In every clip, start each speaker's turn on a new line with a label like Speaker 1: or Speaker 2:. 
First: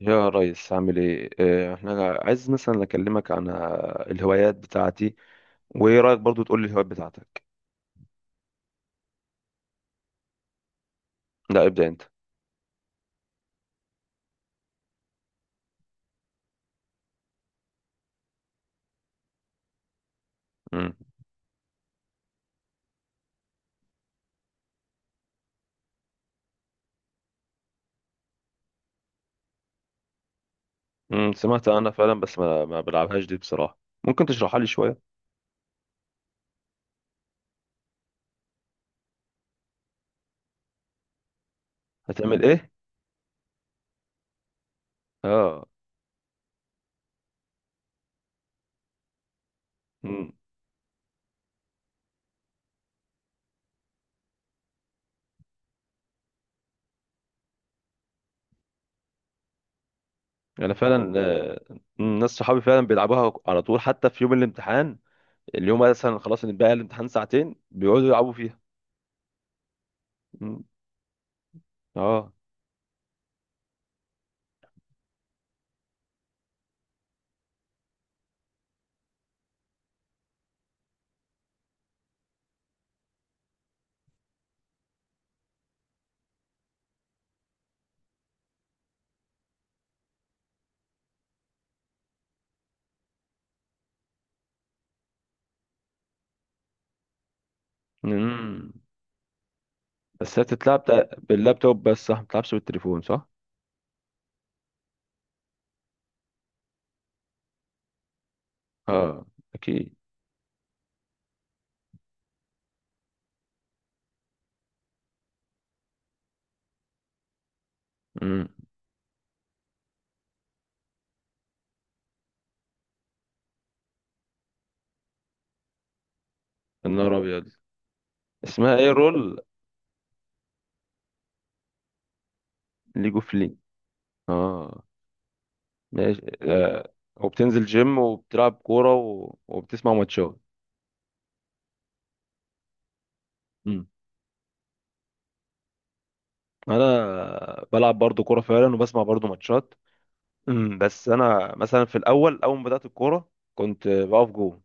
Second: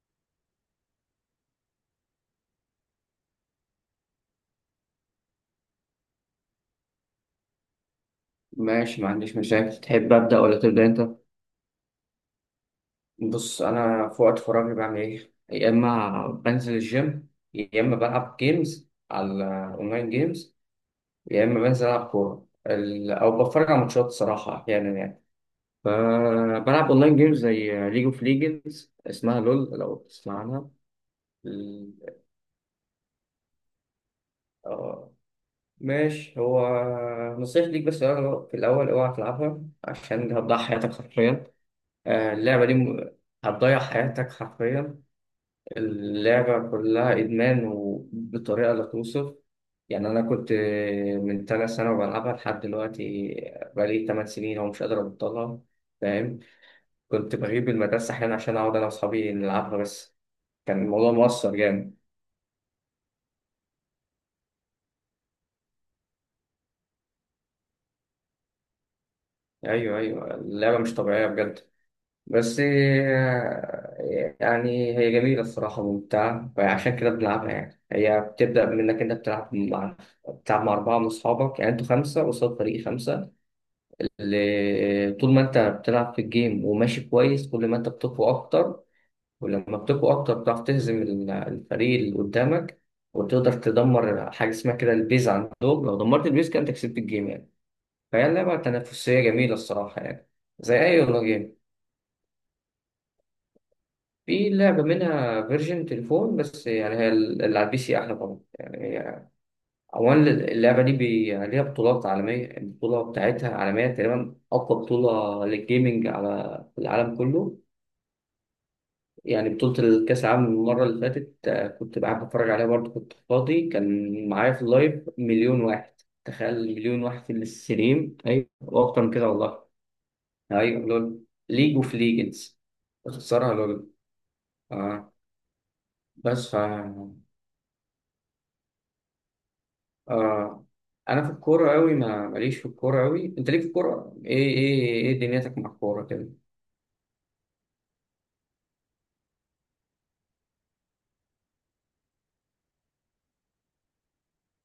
Speaker 1: يا ريس، عامل ايه؟ احنا عايز مثلا اكلمك عن الهوايات بتاعتي. وايه رايك برضو تقول لي الهوايات بتاعتك؟
Speaker 2: ماشي، ما عنديش مشاكل. تحب أبدأ ولا تبدأ أنت؟
Speaker 1: لا، ابدا انت.
Speaker 2: بص، أنا في وقت فراغي بعمل إيه؟ يا إما بنزل الجيم، يا إما بلعب جيمز على أونلاين جيمز،
Speaker 1: مم.
Speaker 2: يا إما بنزل ألعب كورة أو بتفرج على ماتشات صراحة أحيانا يعني. فبلعب أونلاين جيمز زي ليج أوف ليجندز، اسمها لول لو تسمع عنها.
Speaker 1: سمعت انا
Speaker 2: ال-
Speaker 1: فعلا، بس ما بلعبهاش دي بصراحه. ممكن تشرحها لي شويه؟
Speaker 2: آه، ماشي. هو نصيحتي ليك بس، في الأول أوعى تلعبها عشان هتضيع حياتك حرفيا.
Speaker 1: هتعمل
Speaker 2: اللعبة
Speaker 1: ايه؟
Speaker 2: دي هتضيع حياتك حرفيا.
Speaker 1: اه.
Speaker 2: اللعبة كلها إدمان وبطريقة لا توصف. يعني أنا
Speaker 1: مم.
Speaker 2: كنت من تلات سنة بلعبها لحد دلوقتي، بقالي تمن سنين ومش قادر أبطلها، فاهم؟ كنت بغيب المدرسة أحيانا عشان أقعد أنا وأصحابي نلعبها بس.
Speaker 1: انا
Speaker 2: كان الموضوع
Speaker 1: فعلا
Speaker 2: مؤثر جامد.
Speaker 1: ناس صحابي فعلا بيلعبوها على طول، حتى في يوم الامتحان. اليوم مثلا خلاص، إن بقى الامتحان ساعتين بيقعدوا يلعبوا فيها.
Speaker 2: أيوه أيوه،
Speaker 1: مم.
Speaker 2: اللعبة مش طبيعية بجد.
Speaker 1: اه.
Speaker 2: بس يعني هي جميلة الصراحة، ممتعة، فعشان كده بنلعبها. يعني هي بتبدأ من إنك أنت بتلعب مع، بتلعب مع أربعة من أصحابك، يعني أنتوا خمسة قصاد فريق خمسة. طول ما انت بتلعب في الجيم وماشي كويس، كل ما انت بتقوى اكتر، ولما بتقوى اكتر بتعرف تهزم الفريق اللي قدامك، وتقدر تدمر حاجه اسمها كده البيز عندهم. لو دمرت البيز كده انت كسبت الجيم يعني. فهي لعبه
Speaker 1: مم.
Speaker 2: تنافسيه جميله الصراحه يعني.
Speaker 1: بس هي
Speaker 2: زي
Speaker 1: بتتلعب
Speaker 2: اي والله جيم،
Speaker 1: باللابتوب بس، صح؟ ما بتلعبش بالتليفون، صح؟
Speaker 2: في لعبه منها فيرجن تليفون بس، يعني هي اللي على البي سي احلى طبعا
Speaker 1: اه،
Speaker 2: يعني.
Speaker 1: اكيد.
Speaker 2: اولا اللعبه دي بي... ليها بطولات عالميه، البطوله بتاعتها عالميه تقريبا اقوى بطوله للجيمنج على العالم كله.
Speaker 1: امم.
Speaker 2: يعني بطولة الكأس العالم المرة اللي فاتت، كنت قاعد بتفرج عليها برضه، كنت فاضي، كان معايا في اللايف مليون واحد. تخيل مليون
Speaker 1: النار
Speaker 2: واحد في
Speaker 1: ابيض.
Speaker 2: الستريم، أيوة،
Speaker 1: اسمها ايه؟
Speaker 2: وأكتر من كده
Speaker 1: رول؟
Speaker 2: والله. أيوة لول، ليج أوف ليجندز.
Speaker 1: ليج اوف
Speaker 2: بخسرها
Speaker 1: لي.
Speaker 2: لول.
Speaker 1: اه،
Speaker 2: آه.
Speaker 1: ماشي.
Speaker 2: بس ف،
Speaker 1: وبتنزل جيم وبتلعب كوره و... وبتسمع ماتشات.
Speaker 2: آه، أنا في الكورة أوي، ما ماليش في الكورة أوي. أنت ليك في
Speaker 1: امم.
Speaker 2: الكورة إيه؟ إيه إيه دنيتك مع الكورة كده؟
Speaker 1: انا بلعب برضو كوره فعلا، وبسمع برضو ماتشات. بس انا مثلا في الاول، اول ما بدات الكوره كنت بقف جول.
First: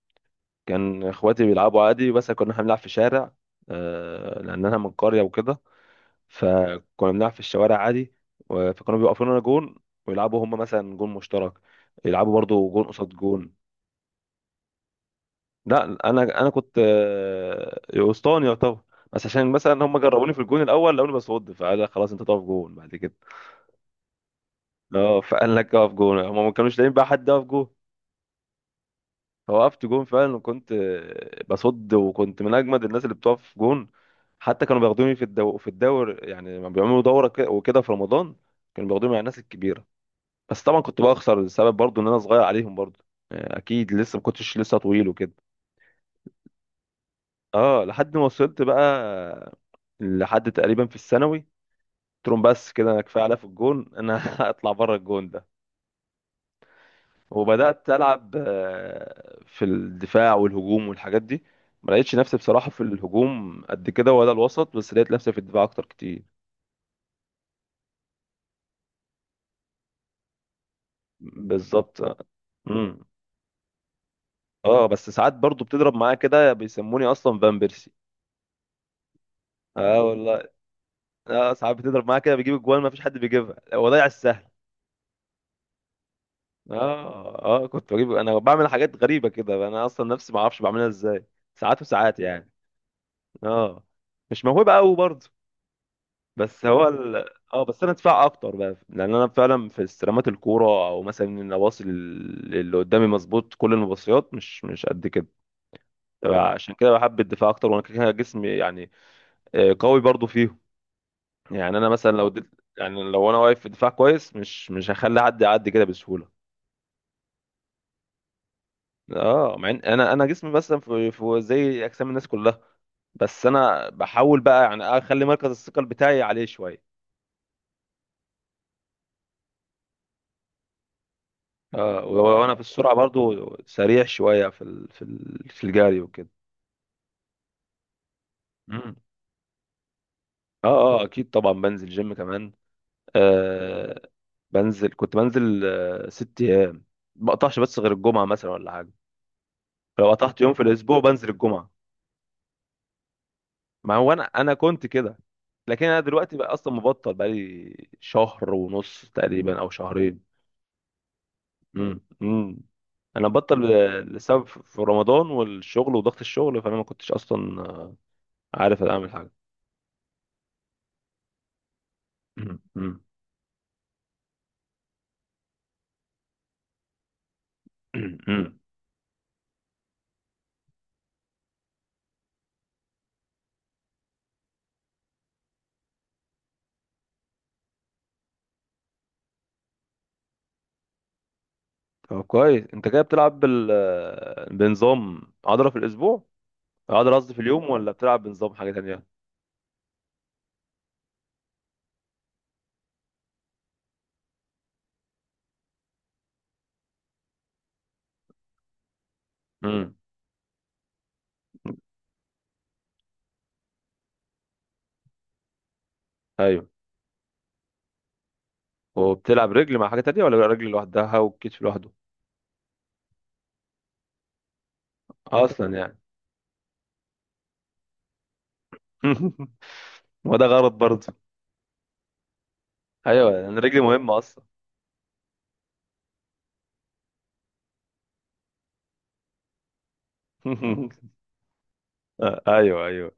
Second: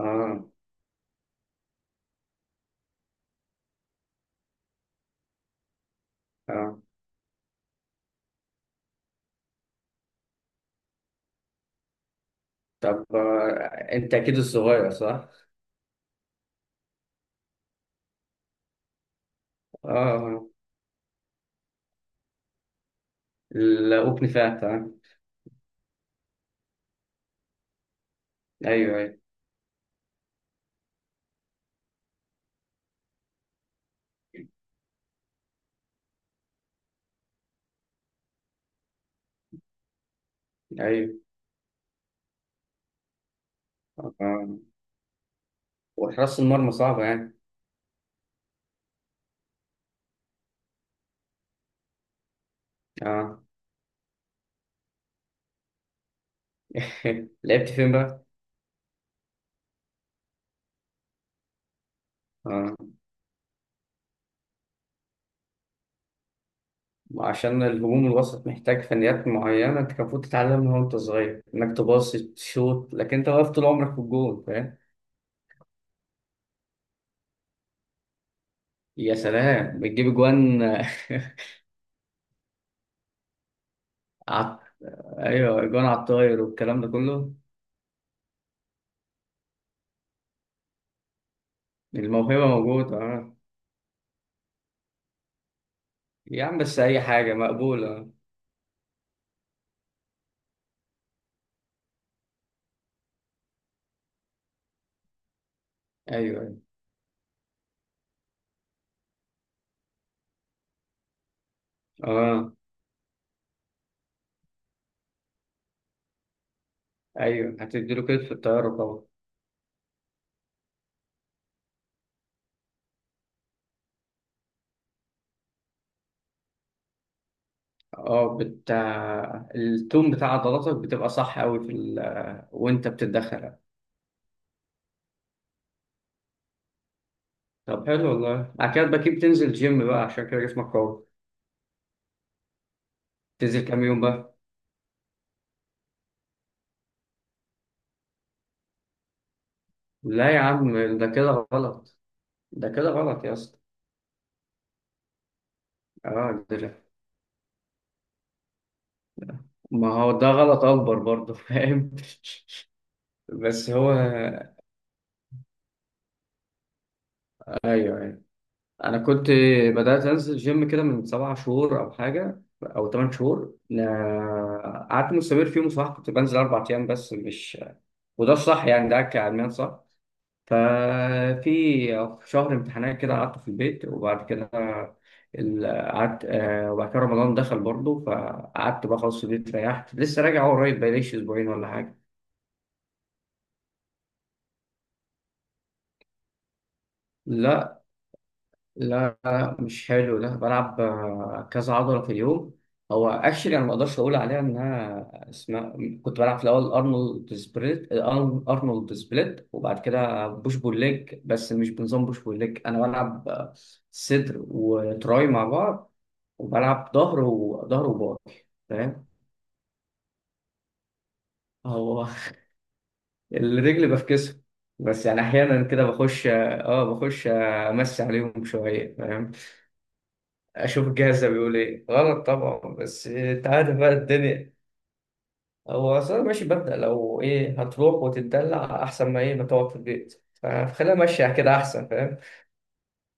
Speaker 2: آه
Speaker 1: كان اخواتي بيلعبوا عادي، بس كنا إحنا بنلعب في شارع. لان انا من قريه وكده.
Speaker 2: آه.
Speaker 1: فكنا بنلعب في الشوارع عادي. فكانوا بيوقفونا جون. ويلعبوا هم مثلا جون مشترك. يلعبوا برضو جون
Speaker 2: طب
Speaker 1: قصاد
Speaker 2: آه،
Speaker 1: جون.
Speaker 2: أنت أكيد الصغير صح؟
Speaker 1: لا. انا كنت اسطواني يعتبر. بس عشان مثلا هم جربوني في
Speaker 2: آه،
Speaker 1: الجون الاول، لقوني بصد، فقال لك خلاص انت تقف جون بعد كده.
Speaker 2: لا أوبني فات آه.
Speaker 1: اه، فقال لك اقف جون، هم ما كانوش لاقيين بقى حد يقف جون.
Speaker 2: أيوه أيوه
Speaker 1: فوقفت جون فعلا، وكنت بصد، وكنت من اجمد الناس اللي بتقف جون. حتى كانوا بياخدوني في الدور، يعني لما بيعملوا دوره وكده في رمضان. كانوا بياخدوني مع الناس الكبيره. بس طبعا كنت
Speaker 2: أيوه.
Speaker 1: بخسر، السبب برضو ان انا صغير عليهم برضو. اكيد لسه ما كنتش
Speaker 2: آه.
Speaker 1: لسه طويل وكده.
Speaker 2: وحراسة المرمى صعبة يعني.
Speaker 1: اه، لحد ما وصلت بقى، لحد تقريبا في الثانوي. قلت لهم بس كده، انا كفايه عليا
Speaker 2: اه.
Speaker 1: في الجون، انا هطلع بره الجون ده.
Speaker 2: لعبت
Speaker 1: وبدات
Speaker 2: فين بقى؟
Speaker 1: العب في الدفاع والهجوم والحاجات دي. ما لقيتش نفسي بصراحه
Speaker 2: اه،
Speaker 1: في الهجوم قد كده ولا الوسط، بس لقيت نفسي في الدفاع اكتر كتير.
Speaker 2: عشان الهجوم الوسط محتاج فنيات معينة انت كان المفروض تتعلمها وانت صغير، انك
Speaker 1: بالظبط.
Speaker 2: تباصي تشوط،
Speaker 1: امم.
Speaker 2: لكن انت واقف طول عمرك في الجول فاهم؟
Speaker 1: اه، بس ساعات برضو بتضرب معايا كده، بيسموني اصلا فان بيرسي.
Speaker 2: يا سلام،
Speaker 1: اه
Speaker 2: بتجيب
Speaker 1: والله.
Speaker 2: اجوان.
Speaker 1: اه، ساعات بتضرب معايا كده بجيب الجوان، ما فيش حد بيجيبها، هو ضيع السهل.
Speaker 2: عط... ايوه، اجوان على الطاير والكلام ده كله.
Speaker 1: اه، اه. كنت بجيب، انا بعمل حاجات غريبه كده، انا اصلا نفسي ما اعرفش بعملها ازاي، ساعات وساعات
Speaker 2: الموهبة
Speaker 1: يعني.
Speaker 2: موجودة اه.
Speaker 1: اه. مش موهبه قوي برضه.
Speaker 2: يا عم
Speaker 1: بس
Speaker 2: بس
Speaker 1: هو
Speaker 2: اي
Speaker 1: ال...
Speaker 2: حاجة
Speaker 1: اه، بس انا
Speaker 2: مقبولة.
Speaker 1: ادفع اكتر بقى لان انا فعلا في استلامات الكوره، او مثلا ان اباصي اللي قدامي مظبوط، كل المباصيات مش قد كده.
Speaker 2: ايوه أيوه.
Speaker 1: عشان كده بحب الدفاع اكتر، وانا كده كده جسمي يعني، قوي برضه فيهم. يعني انا مثلا لو دل...
Speaker 2: اه.
Speaker 1: يعني لو انا واقف في دفاع كويس، مش هخلي حد يعدي كده بسهوله.
Speaker 2: ايوه، هتديله كتف في الطيارة طبعا.
Speaker 1: اه، مع ان انا جسمي مثلا في... في زي اجسام الناس كلها. بس انا بحاول بقى يعني اخلي مركز الثقل بتاعي عليه شويه.
Speaker 2: اه التون بتاع عضلاتك بتبقى صح قوي في
Speaker 1: اه، ولو
Speaker 2: ال...
Speaker 1: انا في
Speaker 2: وانت
Speaker 1: السرعه
Speaker 2: بتتدخل.
Speaker 1: برضو سريع شويه في الجري وكده.
Speaker 2: طب حلو والله، بعد كده
Speaker 1: مم.
Speaker 2: بقى بتنزل جيم بقى عشان كده
Speaker 1: اه،
Speaker 2: جسمك
Speaker 1: اه،
Speaker 2: قوي.
Speaker 1: اكيد طبعا بنزل جيم كمان.
Speaker 2: تنزل كام يوم
Speaker 1: آه
Speaker 2: بقى؟
Speaker 1: بنزل كنت بنزل آه 6 ايام. ما بقطعش، بس غير الجمعه مثلا ولا حاجه. لو
Speaker 2: لا يا
Speaker 1: قطعت يوم في
Speaker 2: عم،
Speaker 1: الاسبوع
Speaker 2: ده
Speaker 1: بنزل
Speaker 2: كده
Speaker 1: الجمعه.
Speaker 2: غلط، ده كده غلط يا اسطى.
Speaker 1: ما هو انا كنت كده. لكن انا
Speaker 2: اه،
Speaker 1: دلوقتي بقى
Speaker 2: ده،
Speaker 1: اصلا مبطل بقالي شهر ونص تقريبا، او
Speaker 2: ما هو ده
Speaker 1: شهرين.
Speaker 2: غلط اكبر برضه فاهم.
Speaker 1: مم. مم. انا
Speaker 2: بس
Speaker 1: بطل
Speaker 2: هو،
Speaker 1: لسبب في رمضان والشغل وضغط الشغل، فانا ما كنتش اصلا
Speaker 2: ايوه ايوه،
Speaker 1: عارف
Speaker 2: انا
Speaker 1: اعمل
Speaker 2: كنت،
Speaker 1: حاجه.
Speaker 2: بدات انزل جيم كده من سبع شهور او حاجه
Speaker 1: مم.
Speaker 2: او
Speaker 1: مم.
Speaker 2: ثمان شهور، قعدت مستمر فيهم صح، كنت بنزل اربع ايام بس مش،
Speaker 1: مم.
Speaker 2: وده
Speaker 1: مم.
Speaker 2: الصح يعني، ده كعلميا صح. ففي شهر امتحانات كده قعدت في البيت، وبعد كده قعدت وبعد كده رمضان دخل برضه، فقعدت بقى خلاص في البيت، ريحت، لسه راجع هو قريب، بقاليش اسبوعين ولا حاجه.
Speaker 1: طب كويس، انت كده بتلعب بنظام عضلة في الأسبوع، عضلة قصدي في اليوم،
Speaker 2: لا،
Speaker 1: ولا بتلعب بنظام حاجة تانية؟
Speaker 2: لا، مش حلو ده. بلعب كذا عضلة في اليوم. هو اكشلي انا ما اقدرش اقول عليها انها اسمها، كنت بلعب في الاول ارنولد سبليت، ارنولد سبليت، وبعد
Speaker 1: امم.
Speaker 2: كده بوش بول ليج، بس مش بنظام بوش بول ليج. انا بلعب صدر وتراي مع بعض،
Speaker 1: ايوه،
Speaker 2: وبلعب ظهر وظهر وباي، فاهم؟
Speaker 1: وبتلعب رجل مع حاجة تانية، ولا رجل لوحدها والكتف لوحده؟
Speaker 2: هو الرجل بفكسه، بس يعني احيانا
Speaker 1: أصلا
Speaker 2: كده
Speaker 1: يعني.
Speaker 2: بخش، اه بخش امسي عليهم شويه فاهم.
Speaker 1: وده غلط
Speaker 2: اشوف
Speaker 1: برضه.
Speaker 2: الجهاز ده بيقول ايه، غلط طبعا، بس
Speaker 1: أيوه
Speaker 2: انت
Speaker 1: يعني،
Speaker 2: عارف
Speaker 1: رجلي
Speaker 2: بقى
Speaker 1: مهمة أصلا.
Speaker 2: الدنيا. هو اصلا ماشي، ببدأ لو ايه هتروح وتتدلع احسن ما ايه ما تقعد في البيت، فخليها ماشية كده احسن فاهم.
Speaker 1: ايوه، ايوه.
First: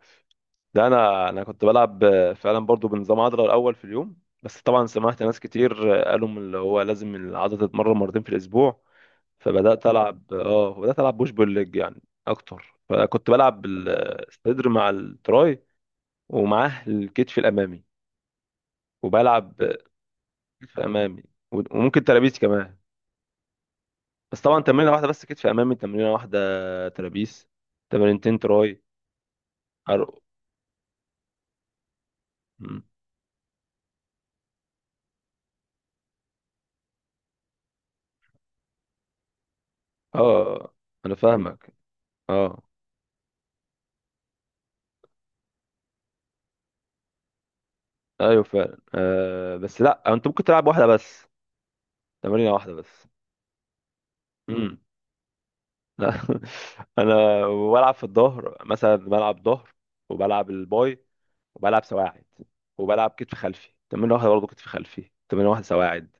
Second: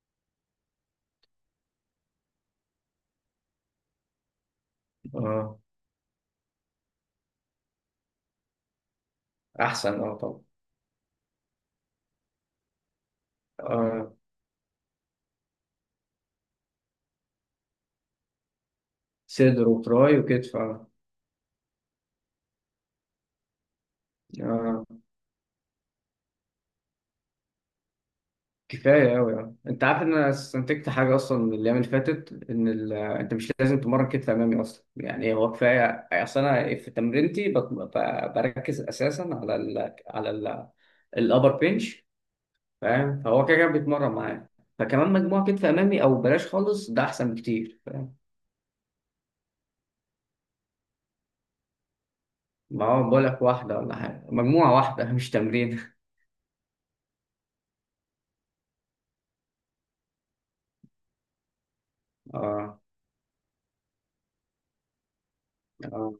Speaker 1: ده انا كنت بلعب فعلا برضو بنظام عضله الاول في اليوم. بس طبعا سمعت ناس
Speaker 2: اه
Speaker 1: كتير قالوا من اللي هو لازم العضله تتمرن مرتين في الاسبوع. فبدات
Speaker 2: احسن اه
Speaker 1: العب
Speaker 2: طبعا.
Speaker 1: اه بدات العب بوش بول ليج يعني اكتر. فكنت بلعب
Speaker 2: اه،
Speaker 1: الصدر مع التراي، ومعاه الكتف الامامي. وبلعب
Speaker 2: صدر وتراي وكتف
Speaker 1: كتف
Speaker 2: اه.
Speaker 1: امامي، وممكن ترابيس كمان. بس طبعا
Speaker 2: اه
Speaker 1: تمرينه واحده بس، كتف امامي تمرينه واحده، ترابيس تمرينتين، تراي.
Speaker 2: كفايه قوي اه. انت عارف ان
Speaker 1: عرق.
Speaker 2: انا استنتجت حاجه اصلا من الايام اللي فاتت، ان
Speaker 1: مم.
Speaker 2: ال... انت مش لازم تمرن كتف امامي اصلا، يعني هو كفايه. اصل انا في تمرينتي بت... ب... بركز اساسا على ال... على ال...
Speaker 1: اه، انا
Speaker 2: الابر
Speaker 1: فاهمك.
Speaker 2: بنش،
Speaker 1: اه.
Speaker 2: فاهم؟ فهو كده كده بيتمرن معاه، فكمان مجموعة كتف أمامي أو بلاش خالص، ده أحسن بكتير فاهم.
Speaker 1: ايوه فعلا. بس لا، انت ممكن تلعب واحده بس، تمرينه واحده
Speaker 2: ما
Speaker 1: بس.
Speaker 2: هو بقول لك واحدة ولا حاجة، مجموعة
Speaker 1: مم.
Speaker 2: واحدة مش تمرين.
Speaker 1: لا. انا بلعب في الظهر، مثلا بلعب ظهر، وبلعب الباي، وبلعب سواعد.
Speaker 2: آه
Speaker 1: وبلعب كتف خلفي تمرين واحده برضه، كتف خلفي تمرين واحده،
Speaker 2: آه.
Speaker 1: سواعد،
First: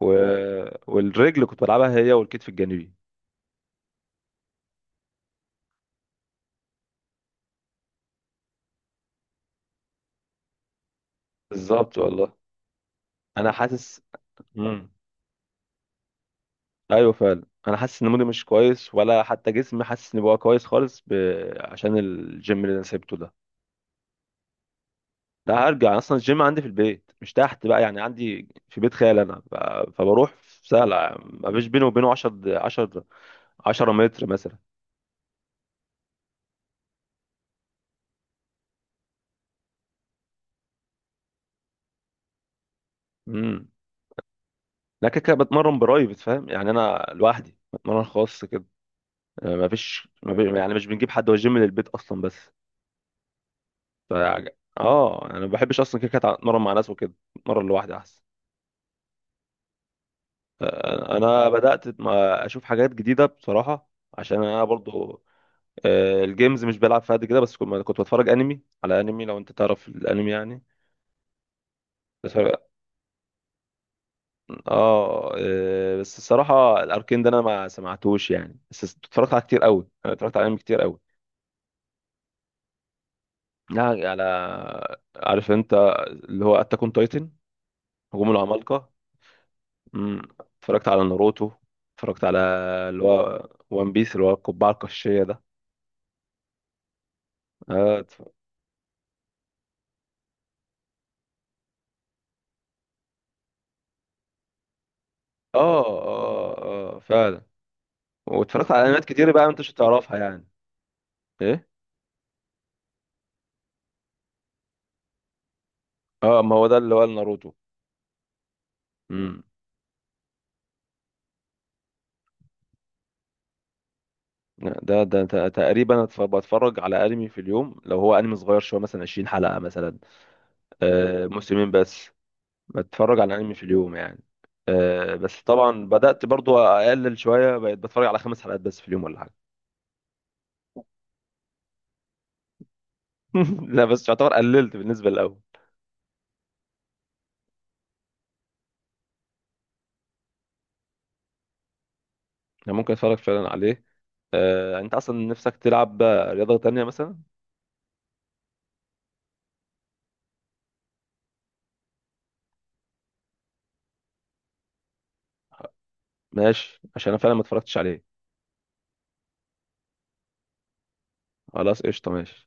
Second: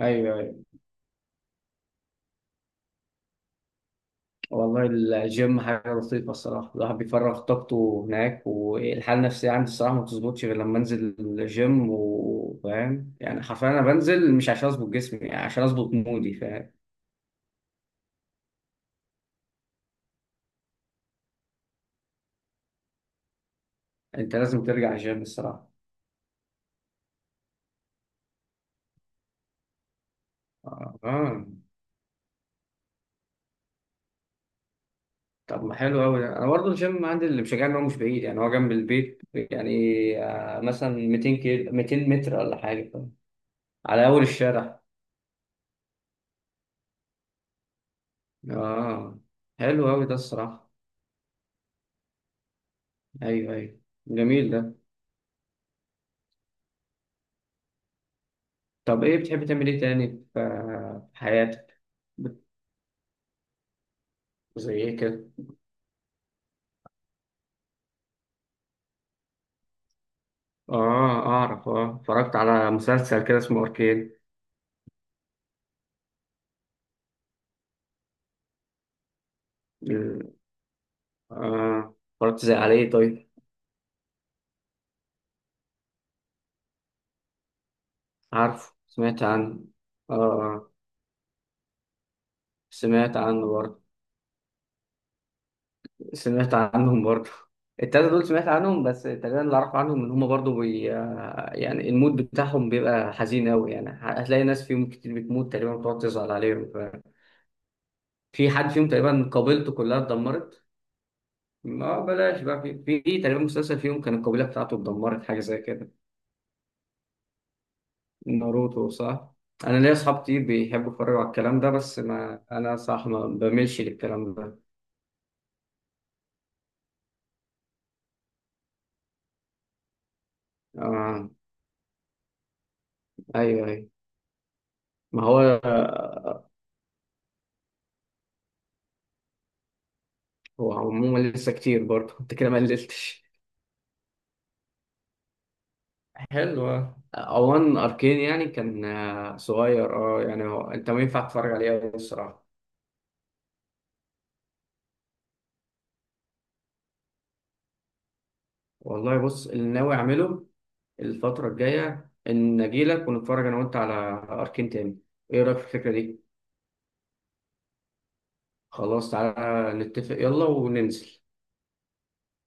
Speaker 1: و...
Speaker 2: أيوه أيوه.
Speaker 1: والرجل كنت بلعبها هي والكتف الجانبي.
Speaker 2: والله الجيم حاجة لطيفة الصراحة، الواحد بيفرغ طاقته هناك، والحالة النفسية عندي الصراحة ما بتظبطش غير لما أنزل الجيم،
Speaker 1: بالظبط والله.
Speaker 2: وفاهم يعني
Speaker 1: انا
Speaker 2: حرفيا أنا
Speaker 1: حاسس.
Speaker 2: بنزل مش عشان أظبط
Speaker 1: امم.
Speaker 2: جسمي، يعني عشان أظبط مودي فاهم.
Speaker 1: ايوه فعلا، انا حاسس ان مودي مش كويس، ولا حتى جسمي حاسس ان بقى كويس خالص عشان الجيم اللي انا سيبته ده.
Speaker 2: أنت لازم ترجع الجيم
Speaker 1: لا،
Speaker 2: الصراحة.
Speaker 1: هرجع اصلا، الجيم عندي في البيت، مش تحت بقى يعني، عندي في بيت خال، انا فبروح في
Speaker 2: آه
Speaker 1: سهله،
Speaker 2: آه.
Speaker 1: ما فيش بيني وبينه 10 متر مثلا.
Speaker 2: طب ما حلو قوي ده. انا برضه الجيم عندي اللي مشجعني ان هو مش بعيد، يعني هو جنب البيت يعني. مثلا 200 كيلو، 200 متر ولا حاجه،
Speaker 1: امم.
Speaker 2: على اول الشارع.
Speaker 1: لا، كده كده بتمرن برايفت، فاهم يعني؟ انا لوحدي بتمرن خاص كده،
Speaker 2: اه
Speaker 1: ما
Speaker 2: حلو قوي
Speaker 1: فيش،
Speaker 2: ده
Speaker 1: ما في
Speaker 2: الصراحه.
Speaker 1: يعني مش بنجيب حد، هو الجيم للبيت اصلا بس.
Speaker 2: ايوه ايوه،
Speaker 1: ف
Speaker 2: جميل
Speaker 1: يعني
Speaker 2: ده.
Speaker 1: اه يعني انا ما بحبش اصلا كده كده اتمرن مع ناس وكده، اتمرن لوحدي احسن.
Speaker 2: طب ايه بتحب تعمل ايه تاني في في
Speaker 1: انا
Speaker 2: حياتك؟
Speaker 1: بدات
Speaker 2: بت-
Speaker 1: ما اشوف حاجات جديده بصراحه، عشان انا
Speaker 2: زي ايه
Speaker 1: برضو
Speaker 2: كده؟
Speaker 1: الجيمز مش بلعب فيها قد كده، بس كنت بتفرج انمي على انمي، لو انت تعرف الانمي يعني.
Speaker 2: اه اعرف، اه
Speaker 1: بس
Speaker 2: اتفرجت
Speaker 1: اه.
Speaker 2: على مسلسل كده اسمه اركين.
Speaker 1: بس الصراحه الاركين ده انا ما سمعتوش يعني، بس اتفرجت على كتير قوي، انا
Speaker 2: ال-
Speaker 1: اتفرجت على انمي كتير قوي.
Speaker 2: اه اتفرجت زي عليه طيب؟
Speaker 1: لا، على، عارف انت اللي هو اتاك اون تايتن، هجوم
Speaker 2: عارف،
Speaker 1: العمالقه.
Speaker 2: سمعت عنه. اه آه،
Speaker 1: اتفرجت على ناروتو. اتفرجت على اللي
Speaker 2: سمعت عنه
Speaker 1: هو
Speaker 2: برضه.
Speaker 1: وان بيس، اللي هو القبعه القشيه ده.
Speaker 2: سمعت عنهم برضه.
Speaker 1: اه.
Speaker 2: التلاتة دول سمعت عنهم، بس تقريبا اللي أعرف عنهم إن هما برضه بي... يعني المود بتاعهم بيبقى حزين أوي، يعني هتلاقي ناس فيهم كتير بتموت
Speaker 1: اه.
Speaker 2: تقريبا، بتقعد تزعل عليهم ف...
Speaker 1: اه. فعلا.
Speaker 2: في حد
Speaker 1: واتفرجت على
Speaker 2: فيهم
Speaker 1: انميات
Speaker 2: تقريبا
Speaker 1: كتير بقى، انت مش
Speaker 2: قبيلته كلها
Speaker 1: هتعرفها يعني.
Speaker 2: اتدمرت.
Speaker 1: ايه؟
Speaker 2: ما بلاش بقى، في تقريبا مسلسل فيهم كان القبيلة بتاعته اتدمرت حاجة زي كده.
Speaker 1: اه، ما هو ده اللي هو ناروتو.
Speaker 2: ناروتو صح؟
Speaker 1: امم.
Speaker 2: أنا ليا أصحاب كتير بيحبوا يتفرجوا على الكلام ده، بس ما أنا صح ما بميلش للكلام ده.
Speaker 1: ده تقريبا بتفرج على انمي في اليوم، لو هو انمي صغير شويه مثلا 20 حلقه مثلا،
Speaker 2: آه
Speaker 1: موسمين بس. بتفرج على انمي في
Speaker 2: أيوه أيوه.
Speaker 1: اليوم يعني.
Speaker 2: ما
Speaker 1: بس
Speaker 2: هو
Speaker 1: طبعا بدات برضو اقلل شويه، بقيت بتفرج على 5 حلقات بس في اليوم ولا حاجه.
Speaker 2: هو عموما لسه كتير برضه، انت كده ما قللتش.
Speaker 1: لا، بس يعتبر قللت بالنسبه للاول.
Speaker 2: حلو آه. اوان اركين يعني كان صغير اه، يعني هو انت ما ينفع تتفرج عليه أوي الصراحه.
Speaker 1: يعني ممكن اتفرج فعلا عليه. انت اصلا نفسك تلعب رياضه تانية مثلا؟
Speaker 2: والله بص، اللي ناوي اعمله الفتره الجايه ان اجيلك ونتفرج انا وانت على اركين تاني. ايه رايك في الفكره دي؟
Speaker 1: ماشي، عشان انا فعلا ما اتفرجتش عليه.
Speaker 2: خلاص تعالى نتفق، يلا وننزل.
Speaker 1: خلاص، قشطه، ماشي.